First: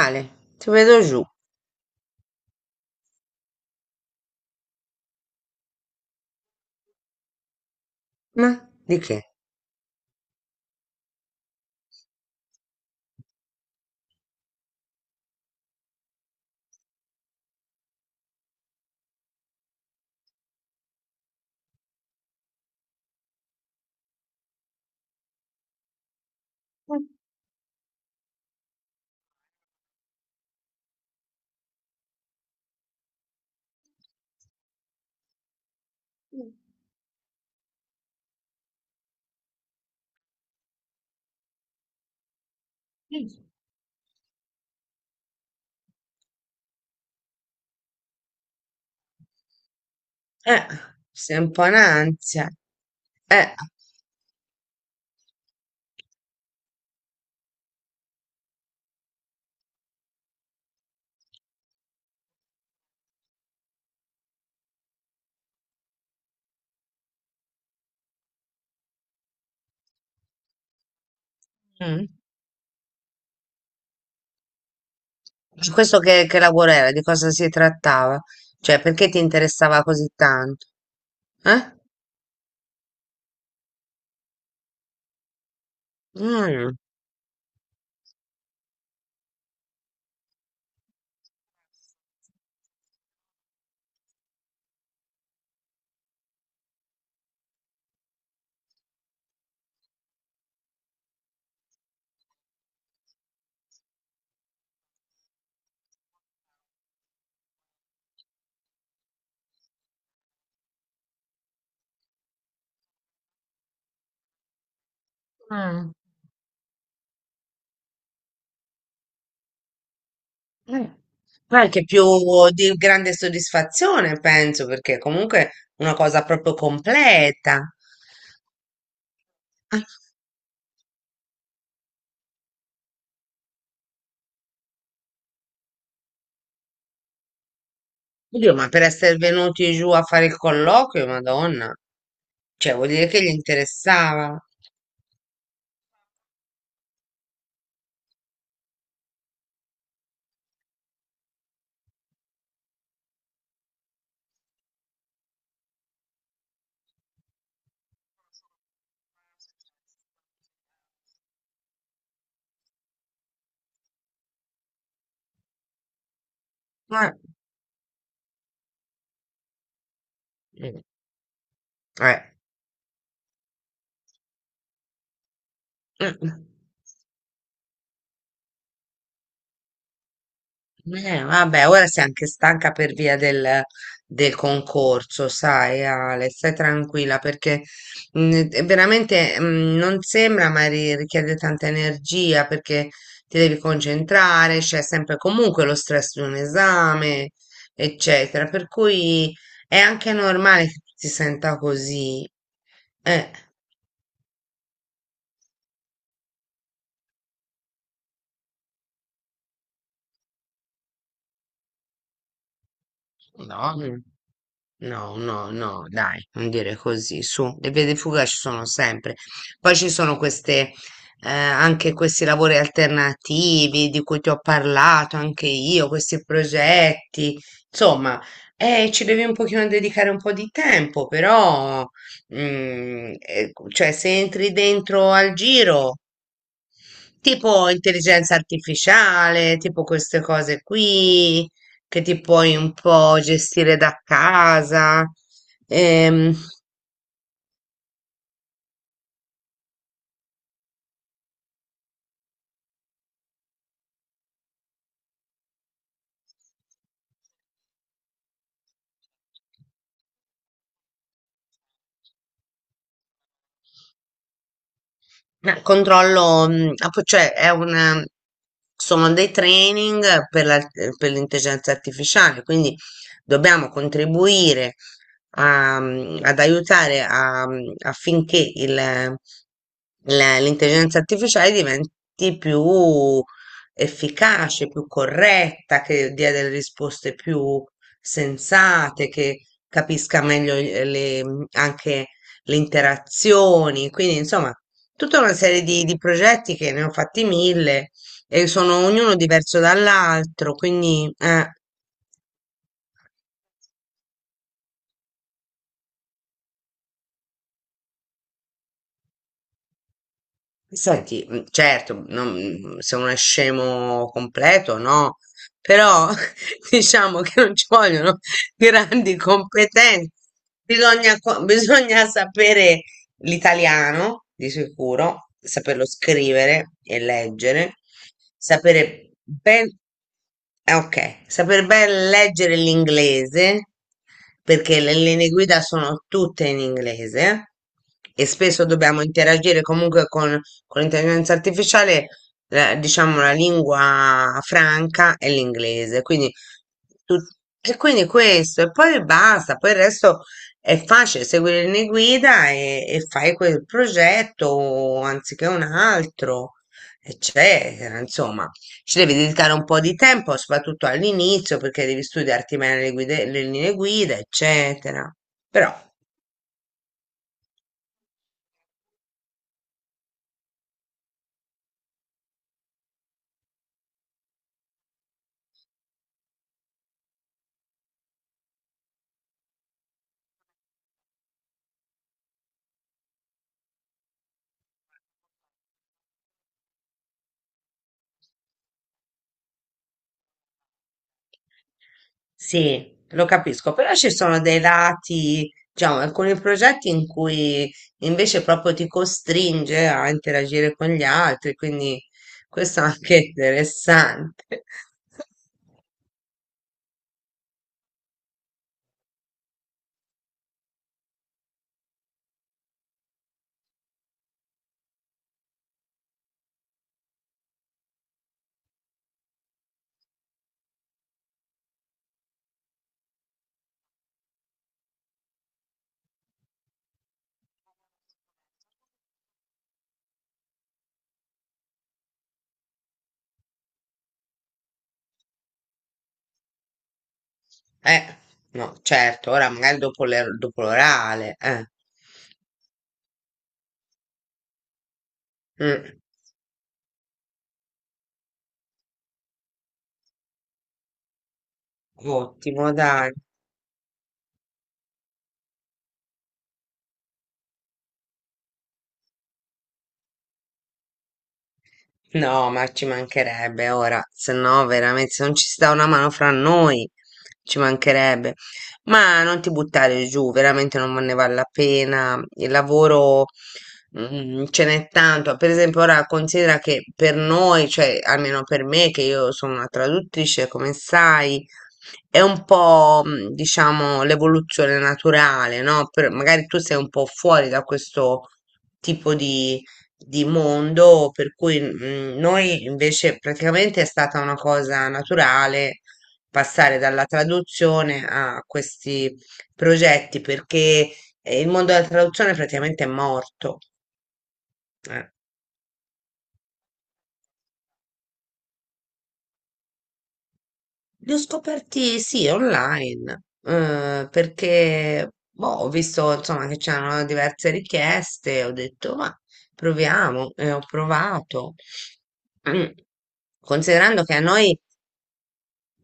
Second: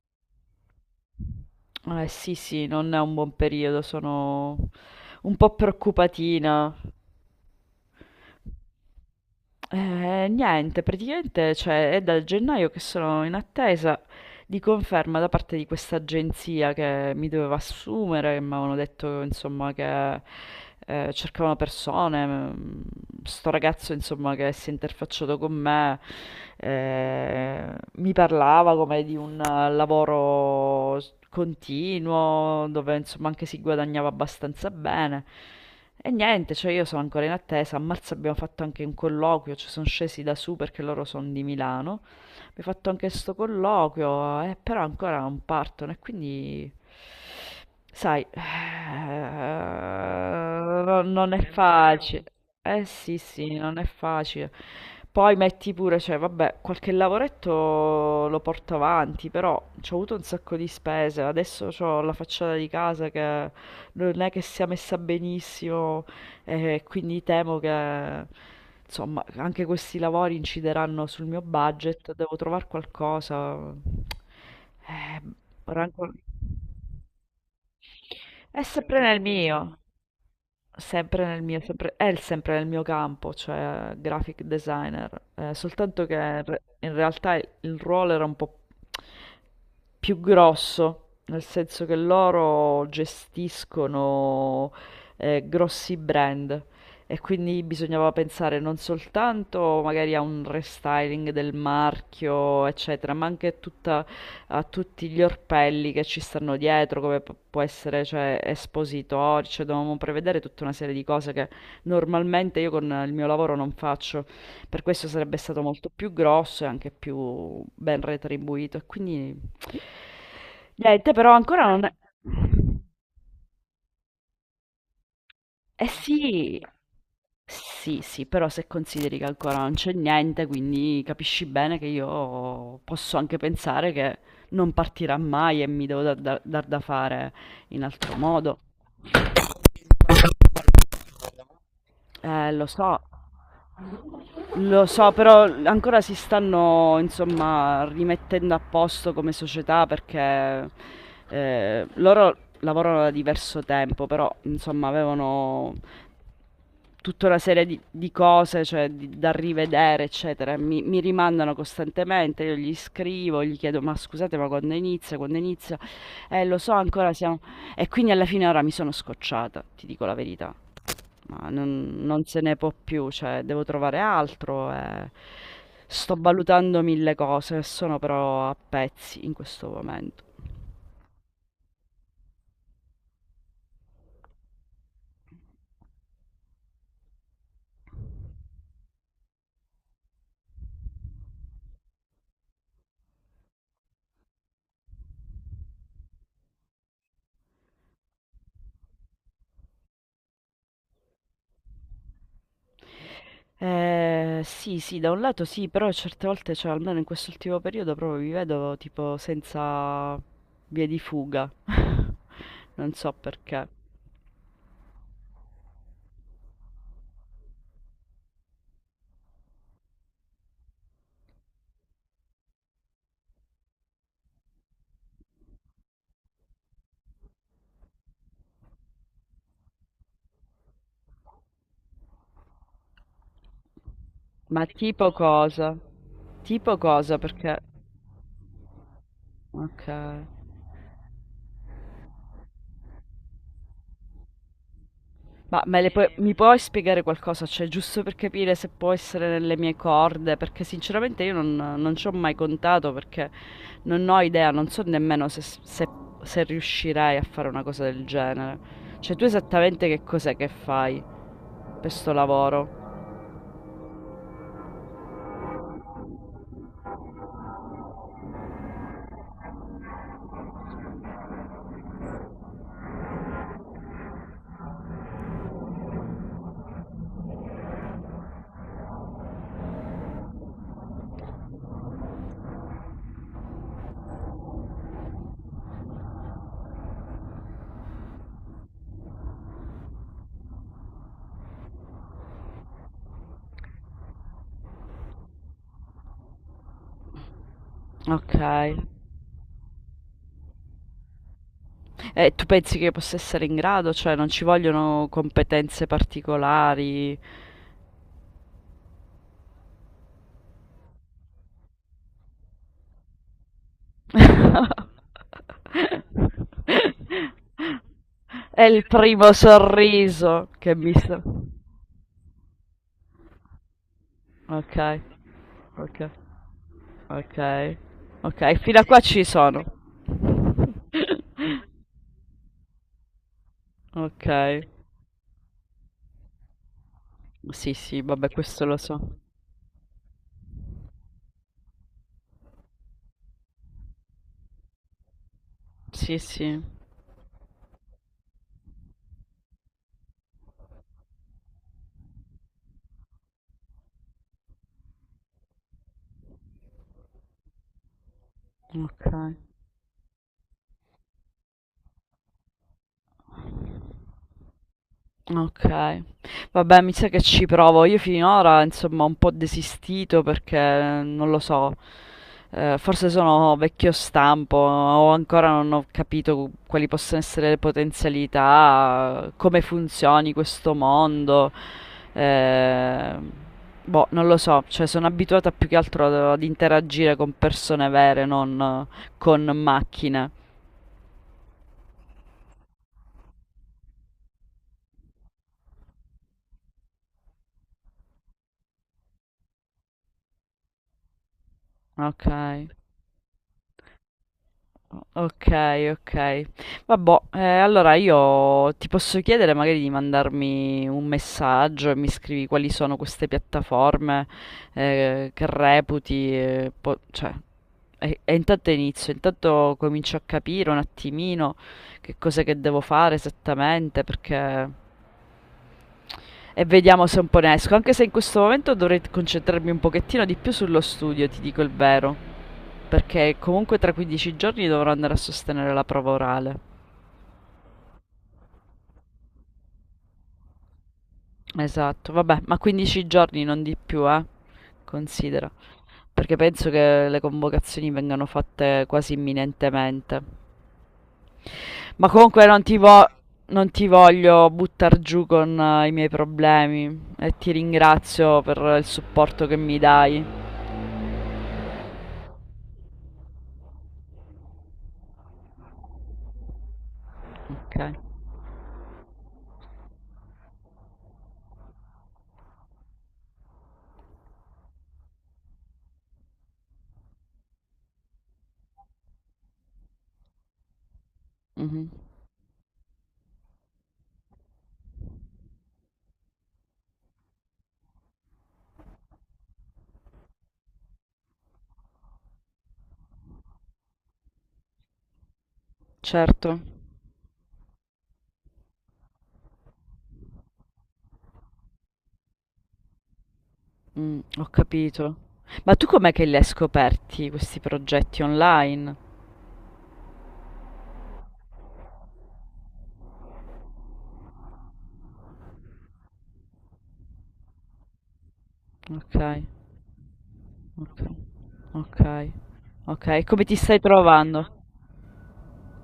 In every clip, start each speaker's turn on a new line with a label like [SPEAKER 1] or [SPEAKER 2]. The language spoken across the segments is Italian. [SPEAKER 1] Ale, ti vedo giù.
[SPEAKER 2] Eh sì, sì, non è un buon periodo, sono un po' preoccupatina.
[SPEAKER 1] Ma di che?
[SPEAKER 2] Niente, praticamente, cioè, è dal gennaio che sono in attesa di conferma da parte di questa agenzia che mi doveva assumere, che mi avevano detto, insomma, che cercavano persone. Sto ragazzo, insomma, che si è interfacciato con me, mi parlava come di un continuo, dove, insomma, anche si guadagnava abbastanza bene. E niente, cioè io sono ancora in attesa. A marzo abbiamo fatto anche un colloquio, ci sono scesi da su perché loro sono di Milano. Abbiamo fatto anche sto colloquio, però ancora non partono e quindi, sai,
[SPEAKER 1] Eh,
[SPEAKER 2] non è
[SPEAKER 1] Sei
[SPEAKER 2] È
[SPEAKER 1] un
[SPEAKER 2] vero.
[SPEAKER 1] po' in
[SPEAKER 2] Facile.
[SPEAKER 1] ansia.
[SPEAKER 2] Eh sì, sì,
[SPEAKER 1] Eh,
[SPEAKER 2] non è facile. Poi metti pure, cioè, vabbè, qualche lavoretto lo porto avanti, però ci ho avuto un sacco di spese. Adesso ho la facciata di casa che non è che sia messa benissimo, e quindi temo che insomma anche questi lavori incideranno sul mio
[SPEAKER 1] Mm.
[SPEAKER 2] budget, devo trovare qualcosa. Eh,
[SPEAKER 1] Su questo
[SPEAKER 2] rancor-
[SPEAKER 1] che lavoro era? Di cosa si trattava?
[SPEAKER 2] è
[SPEAKER 1] Cioè,
[SPEAKER 2] sempre
[SPEAKER 1] perché ti
[SPEAKER 2] nel mio,
[SPEAKER 1] interessava così tanto?
[SPEAKER 2] sempre nel mio,
[SPEAKER 1] Eh?
[SPEAKER 2] sempre- è il- sempre nel mio campo, cioè graphic designer, soltanto che
[SPEAKER 1] Mm.
[SPEAKER 2] in realtà il ruolo era un po' più grosso, nel senso che loro gestiscono grossi brand e quindi bisognava pensare non soltanto magari a un restyling del marchio, eccetera, ma anche tutta a tutti gli orpelli che ci stanno dietro, come può essere, cioè, espositori, cioè dovevamo prevedere tutta una serie di cose che normalmente io con il mio lavoro non faccio. Per questo sarebbe stato molto
[SPEAKER 1] Mm.
[SPEAKER 2] più grosso e anche più ben retribuito. E quindi
[SPEAKER 1] Eh,
[SPEAKER 2] niente, però ancora
[SPEAKER 1] Anche
[SPEAKER 2] non è...
[SPEAKER 1] più di grande soddisfazione, penso, perché comunque è
[SPEAKER 2] Eh
[SPEAKER 1] una cosa proprio
[SPEAKER 2] sì,
[SPEAKER 1] completa.
[SPEAKER 2] sì, sì, però se consideri che ancora non
[SPEAKER 1] Ah,
[SPEAKER 2] c'è niente, quindi capisci bene che io posso anche pensare che non partirà mai e mi devo dar da fare in altro
[SPEAKER 1] oddio,
[SPEAKER 2] modo.
[SPEAKER 1] ma per essere venuti giù a fare il colloquio, Madonna,
[SPEAKER 2] Eh, lo
[SPEAKER 1] cioè vuol
[SPEAKER 2] so,
[SPEAKER 1] dire che gli interessava.
[SPEAKER 2] lo so, però ancora si stanno, insomma, rimettendo a posto come società perché loro lavorano da diverso tempo, però, insomma, avevano tutta una serie di cose, cioè, da rivedere, eccetera. Mi rimandano costantemente, io gli scrivo, gli chiedo, ma scusate, ma quando inizia, quando inizia? Lo so,
[SPEAKER 1] Eh,
[SPEAKER 2] ancora siamo... E quindi alla fine ora mi sono scocciata, ti dico la verità.
[SPEAKER 1] mm,
[SPEAKER 2] Ma non
[SPEAKER 1] eh.
[SPEAKER 2] non se ne può più, cioè devo trovare altro e sto
[SPEAKER 1] Mm.
[SPEAKER 2] valutando mille cose, sono però a pezzi in questo momento.
[SPEAKER 1] Vabbè, ora sei anche stanca per via del, del concorso, sai, Ale, stai tranquilla perché è veramente non sembra, ma richiede tanta energia perché ti devi concentrare, c'è sempre comunque lo stress di un esame, eccetera. Per cui è anche normale che tu ti senta così. Eh.
[SPEAKER 2] Sì, sì, da un lato sì, però certe volte, cioè almeno in quest'ultimo periodo, proprio mi vedo tipo senza vie di fuga. Non so perché.
[SPEAKER 1] No, no, no, no, dai, non dire così, su, le vie di fuga ci sono sempre. Poi ci sono queste, anche questi lavori alternativi di cui ti ho parlato anche io, questi progetti, insomma, ci devi un pochino dedicare un po' di tempo, però, cioè, se entri
[SPEAKER 2] Ma
[SPEAKER 1] dentro
[SPEAKER 2] tipo
[SPEAKER 1] al
[SPEAKER 2] cosa?
[SPEAKER 1] giro
[SPEAKER 2] Tipo cosa? Perché...
[SPEAKER 1] tipo intelligenza artificiale, tipo
[SPEAKER 2] Ok.
[SPEAKER 1] queste cose qui che ti puoi un po' gestire da casa. Ehm,
[SPEAKER 2] Mi puoi spiegare qualcosa? Cioè, giusto per capire se può essere nelle mie corde, perché sinceramente io non, non ci ho mai contato, perché non ho idea, non so nemmeno se riuscirei a fare una cosa del genere. Cioè, tu esattamente che cos'è che fai per sto lavoro?
[SPEAKER 1] Controllo, cioè è un, sono dei training per per l'intelligenza artificiale, quindi dobbiamo contribuire a, ad aiutare a, affinché l'intelligenza artificiale diventi più efficace, più corretta, che dia delle risposte più sensate, che capisca meglio anche le interazioni. Quindi, insomma, tutta una serie di progetti che ne ho fatti mille
[SPEAKER 2] Ok.
[SPEAKER 1] e sono ognuno diverso dall'altro, quindi.
[SPEAKER 2] E tu pensi che io possa essere in grado? Cioè, non ci vogliono competenze particolari?
[SPEAKER 1] Senti, certo, non- se uno è scemo completo, no, però diciamo che non ci vogliono
[SPEAKER 2] È il
[SPEAKER 1] grandi
[SPEAKER 2] primo
[SPEAKER 1] competenze.
[SPEAKER 2] sorriso che mi sta...
[SPEAKER 1] Bisogna sapere l'italiano, di
[SPEAKER 2] Okay,
[SPEAKER 1] sicuro, saperlo
[SPEAKER 2] okay,
[SPEAKER 1] scrivere e leggere,
[SPEAKER 2] okay, okay, fino a qua
[SPEAKER 1] sapere
[SPEAKER 2] ci sono.
[SPEAKER 1] ben, ok, saper ben leggere l'inglese,
[SPEAKER 2] Okay,
[SPEAKER 1] perché le linee guida sono tutte in inglese
[SPEAKER 2] sì, sì,
[SPEAKER 1] e
[SPEAKER 2] vabbè
[SPEAKER 1] spesso
[SPEAKER 2] questo lo so.
[SPEAKER 1] dobbiamo interagire comunque con l'intelligenza artificiale, diciamo, la lingua franca è l'inglese,
[SPEAKER 2] Sì,
[SPEAKER 1] quindi
[SPEAKER 2] sì,
[SPEAKER 1] tut- e quindi questo, e poi basta, poi il resto è facile, segui le linee guida e fai quel progetto anziché un altro, eccetera, insomma ci devi
[SPEAKER 2] okay.
[SPEAKER 1] dedicare un po' di tempo, soprattutto all'inizio, perché devi studiarti bene le linee guida, eccetera. Però
[SPEAKER 2] Okay. Vabbè, mi sa che ci provo. Io finora, insomma, ho un po' desistito perché non lo so, forse sono vecchio stampo o ancora non ho capito quali possono essere le potenzialità, come funzioni questo mondo. Ehm, boh, non lo so, cioè sono abituata più che altro ad interagire con persone vere, non con macchine.
[SPEAKER 1] sì, lo capisco, però ci sono dei lati, diciamo, alcuni progetti in cui invece proprio ti costringe a interagire con gli altri, quindi
[SPEAKER 2] Okay.
[SPEAKER 1] questo è anche interessante.
[SPEAKER 2] Ok, ok. Vabbè, allora io ti posso chiedere magari di mandarmi un messaggio e mi scrivi quali sono queste piattaforme che reputi, cioè, e intanto inizio, intanto comincio a capire un attimino che cos'è che devo fare esattamente, perché... E vediamo se un po' ne esco, anche se in questo momento dovrei concentrarmi un pochettino di più sullo studio, ti dico il vero. Perché comunque tra 15 giorni dovrò andare a sostenere la prova orale.
[SPEAKER 1] Eh, no, certo, ora magari dopo dopo l'orale, eh.
[SPEAKER 2] Esatto, vabbè, ma 15 giorni non di più, eh? Considera.
[SPEAKER 1] Mm,
[SPEAKER 2] Perché penso che le convocazioni vengano fatte quasi imminentemente. Ma comunque
[SPEAKER 1] ottimo, dai.
[SPEAKER 2] non ti voglio buttar giù con i miei problemi e ti ringrazio per il supporto che mi dai.
[SPEAKER 1] No, ma ci mancherebbe ora, se no veramente, se non ci sta una mano fra noi, ci
[SPEAKER 2] Ok.
[SPEAKER 1] mancherebbe. Ma non ti buttare giù, veramente non ne vale la pena. Il lavoro, ce n'è tanto. Per esempio, ora considera che per noi, cioè almeno per me, che io sono una traduttrice, come sai,
[SPEAKER 2] Mhm.
[SPEAKER 1] è un po', diciamo, l'evoluzione naturale, no? Per- magari tu sei un po' fuori da questo tipo di mondo, per cui noi invece praticamente è stata una cosa naturale
[SPEAKER 2] Certo.
[SPEAKER 1] passare dalla traduzione a questi progetti perché il mondo della traduzione praticamente è morto.
[SPEAKER 2] Mm, ho
[SPEAKER 1] Eh.
[SPEAKER 2] capito. Ma tu com'è che li hai scoperti questi progetti online?
[SPEAKER 1] Li ho scoperti sì, online, perché boh, ho visto insomma che c'erano diverse richieste, ho detto ma
[SPEAKER 2] Okay,
[SPEAKER 1] proviamo e ho
[SPEAKER 2] okay,
[SPEAKER 1] provato.
[SPEAKER 2] okay,
[SPEAKER 1] Mm.
[SPEAKER 2] okay. Come ti stai
[SPEAKER 1] Considerando che a
[SPEAKER 2] trovando?
[SPEAKER 1] noi,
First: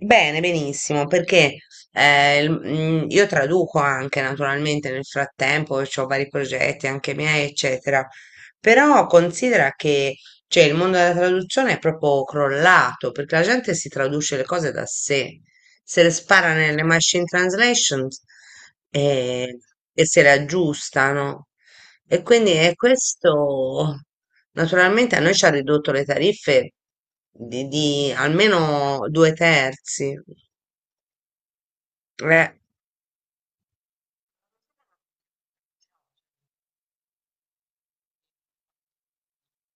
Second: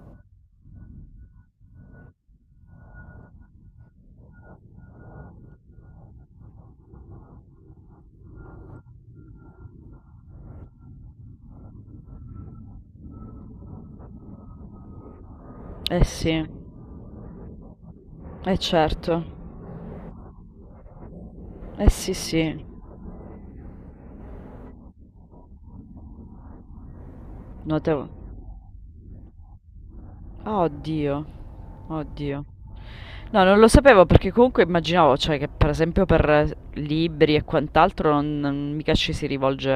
[SPEAKER 1] bene, benissimo, perché io traduco anche naturalmente nel frattempo, ho vari progetti anche miei, eccetera, però considera che cioè, il mondo della traduzione è proprio crollato, perché la gente si traduce le cose da sé, se
[SPEAKER 2] Eh
[SPEAKER 1] le
[SPEAKER 2] sì,
[SPEAKER 1] spara nelle machine translations
[SPEAKER 2] eh certo,
[SPEAKER 1] eh, e se le aggiustano.
[SPEAKER 2] eh sì,
[SPEAKER 1] E quindi
[SPEAKER 2] sì,
[SPEAKER 1] è questo. Naturalmente a noi ci ha ridotto le tariffe
[SPEAKER 2] notevo.
[SPEAKER 1] di almeno due terzi.
[SPEAKER 2] Ah, oddio, oddio.
[SPEAKER 1] Eh,
[SPEAKER 2] No, non lo sapevo perché comunque immaginavo, cioè, che per esempio per libri e quant'altro non, mica ci si rivolge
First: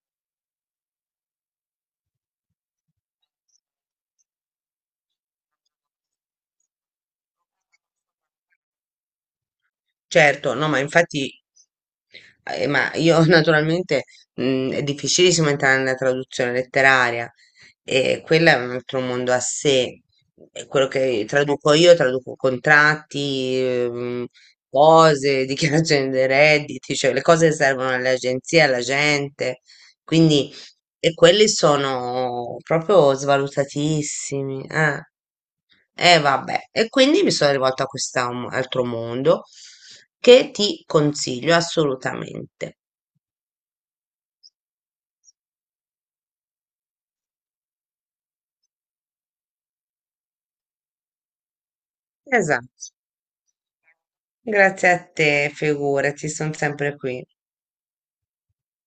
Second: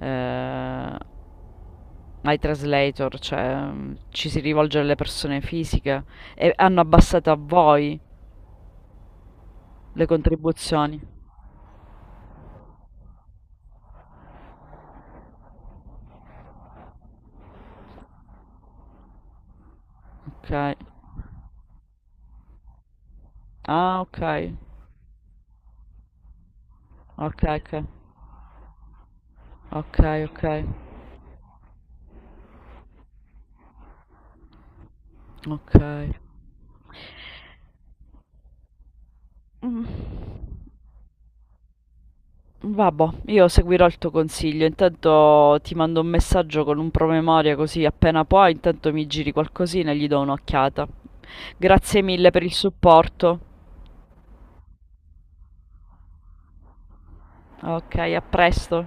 [SPEAKER 2] eh, ai translator, cioè mm, ci si rivolge alle persone fisiche e hanno abbassato a voi le
[SPEAKER 1] Certo, no, ma
[SPEAKER 2] contribuzioni.
[SPEAKER 1] infatti, ma io naturalmente è difficilissimo entrare nella traduzione letteraria e quella è un altro mondo a sé.
[SPEAKER 2] Ok.
[SPEAKER 1] E quello che traduco io, traduco contratti,
[SPEAKER 2] Ah, okay.
[SPEAKER 1] cose, dichiarazioni dei redditi, cioè le
[SPEAKER 2] Okay,
[SPEAKER 1] cose che
[SPEAKER 2] okay.
[SPEAKER 1] servono alle agenzie, alla gente.
[SPEAKER 2] Okay,
[SPEAKER 1] Quindi,
[SPEAKER 2] okay.
[SPEAKER 1] e quelli sono proprio svalutatissimi. Eh.
[SPEAKER 2] Okay.
[SPEAKER 1] E vabbè, e quindi mi sono rivolta a questo altro mondo
[SPEAKER 2] Mh.
[SPEAKER 1] che ti consiglio assolutamente.
[SPEAKER 2] Vabbò, io seguirò il tuo consiglio. Intanto ti mando un messaggio con un promemoria così appena puoi, intanto mi giri qualcosina e gli do un'occhiata. Grazie mille per il
[SPEAKER 1] Esatto.
[SPEAKER 2] supporto.
[SPEAKER 1] Grazie a te, figurati, sono sempre qui.
[SPEAKER 2] Ok, a presto.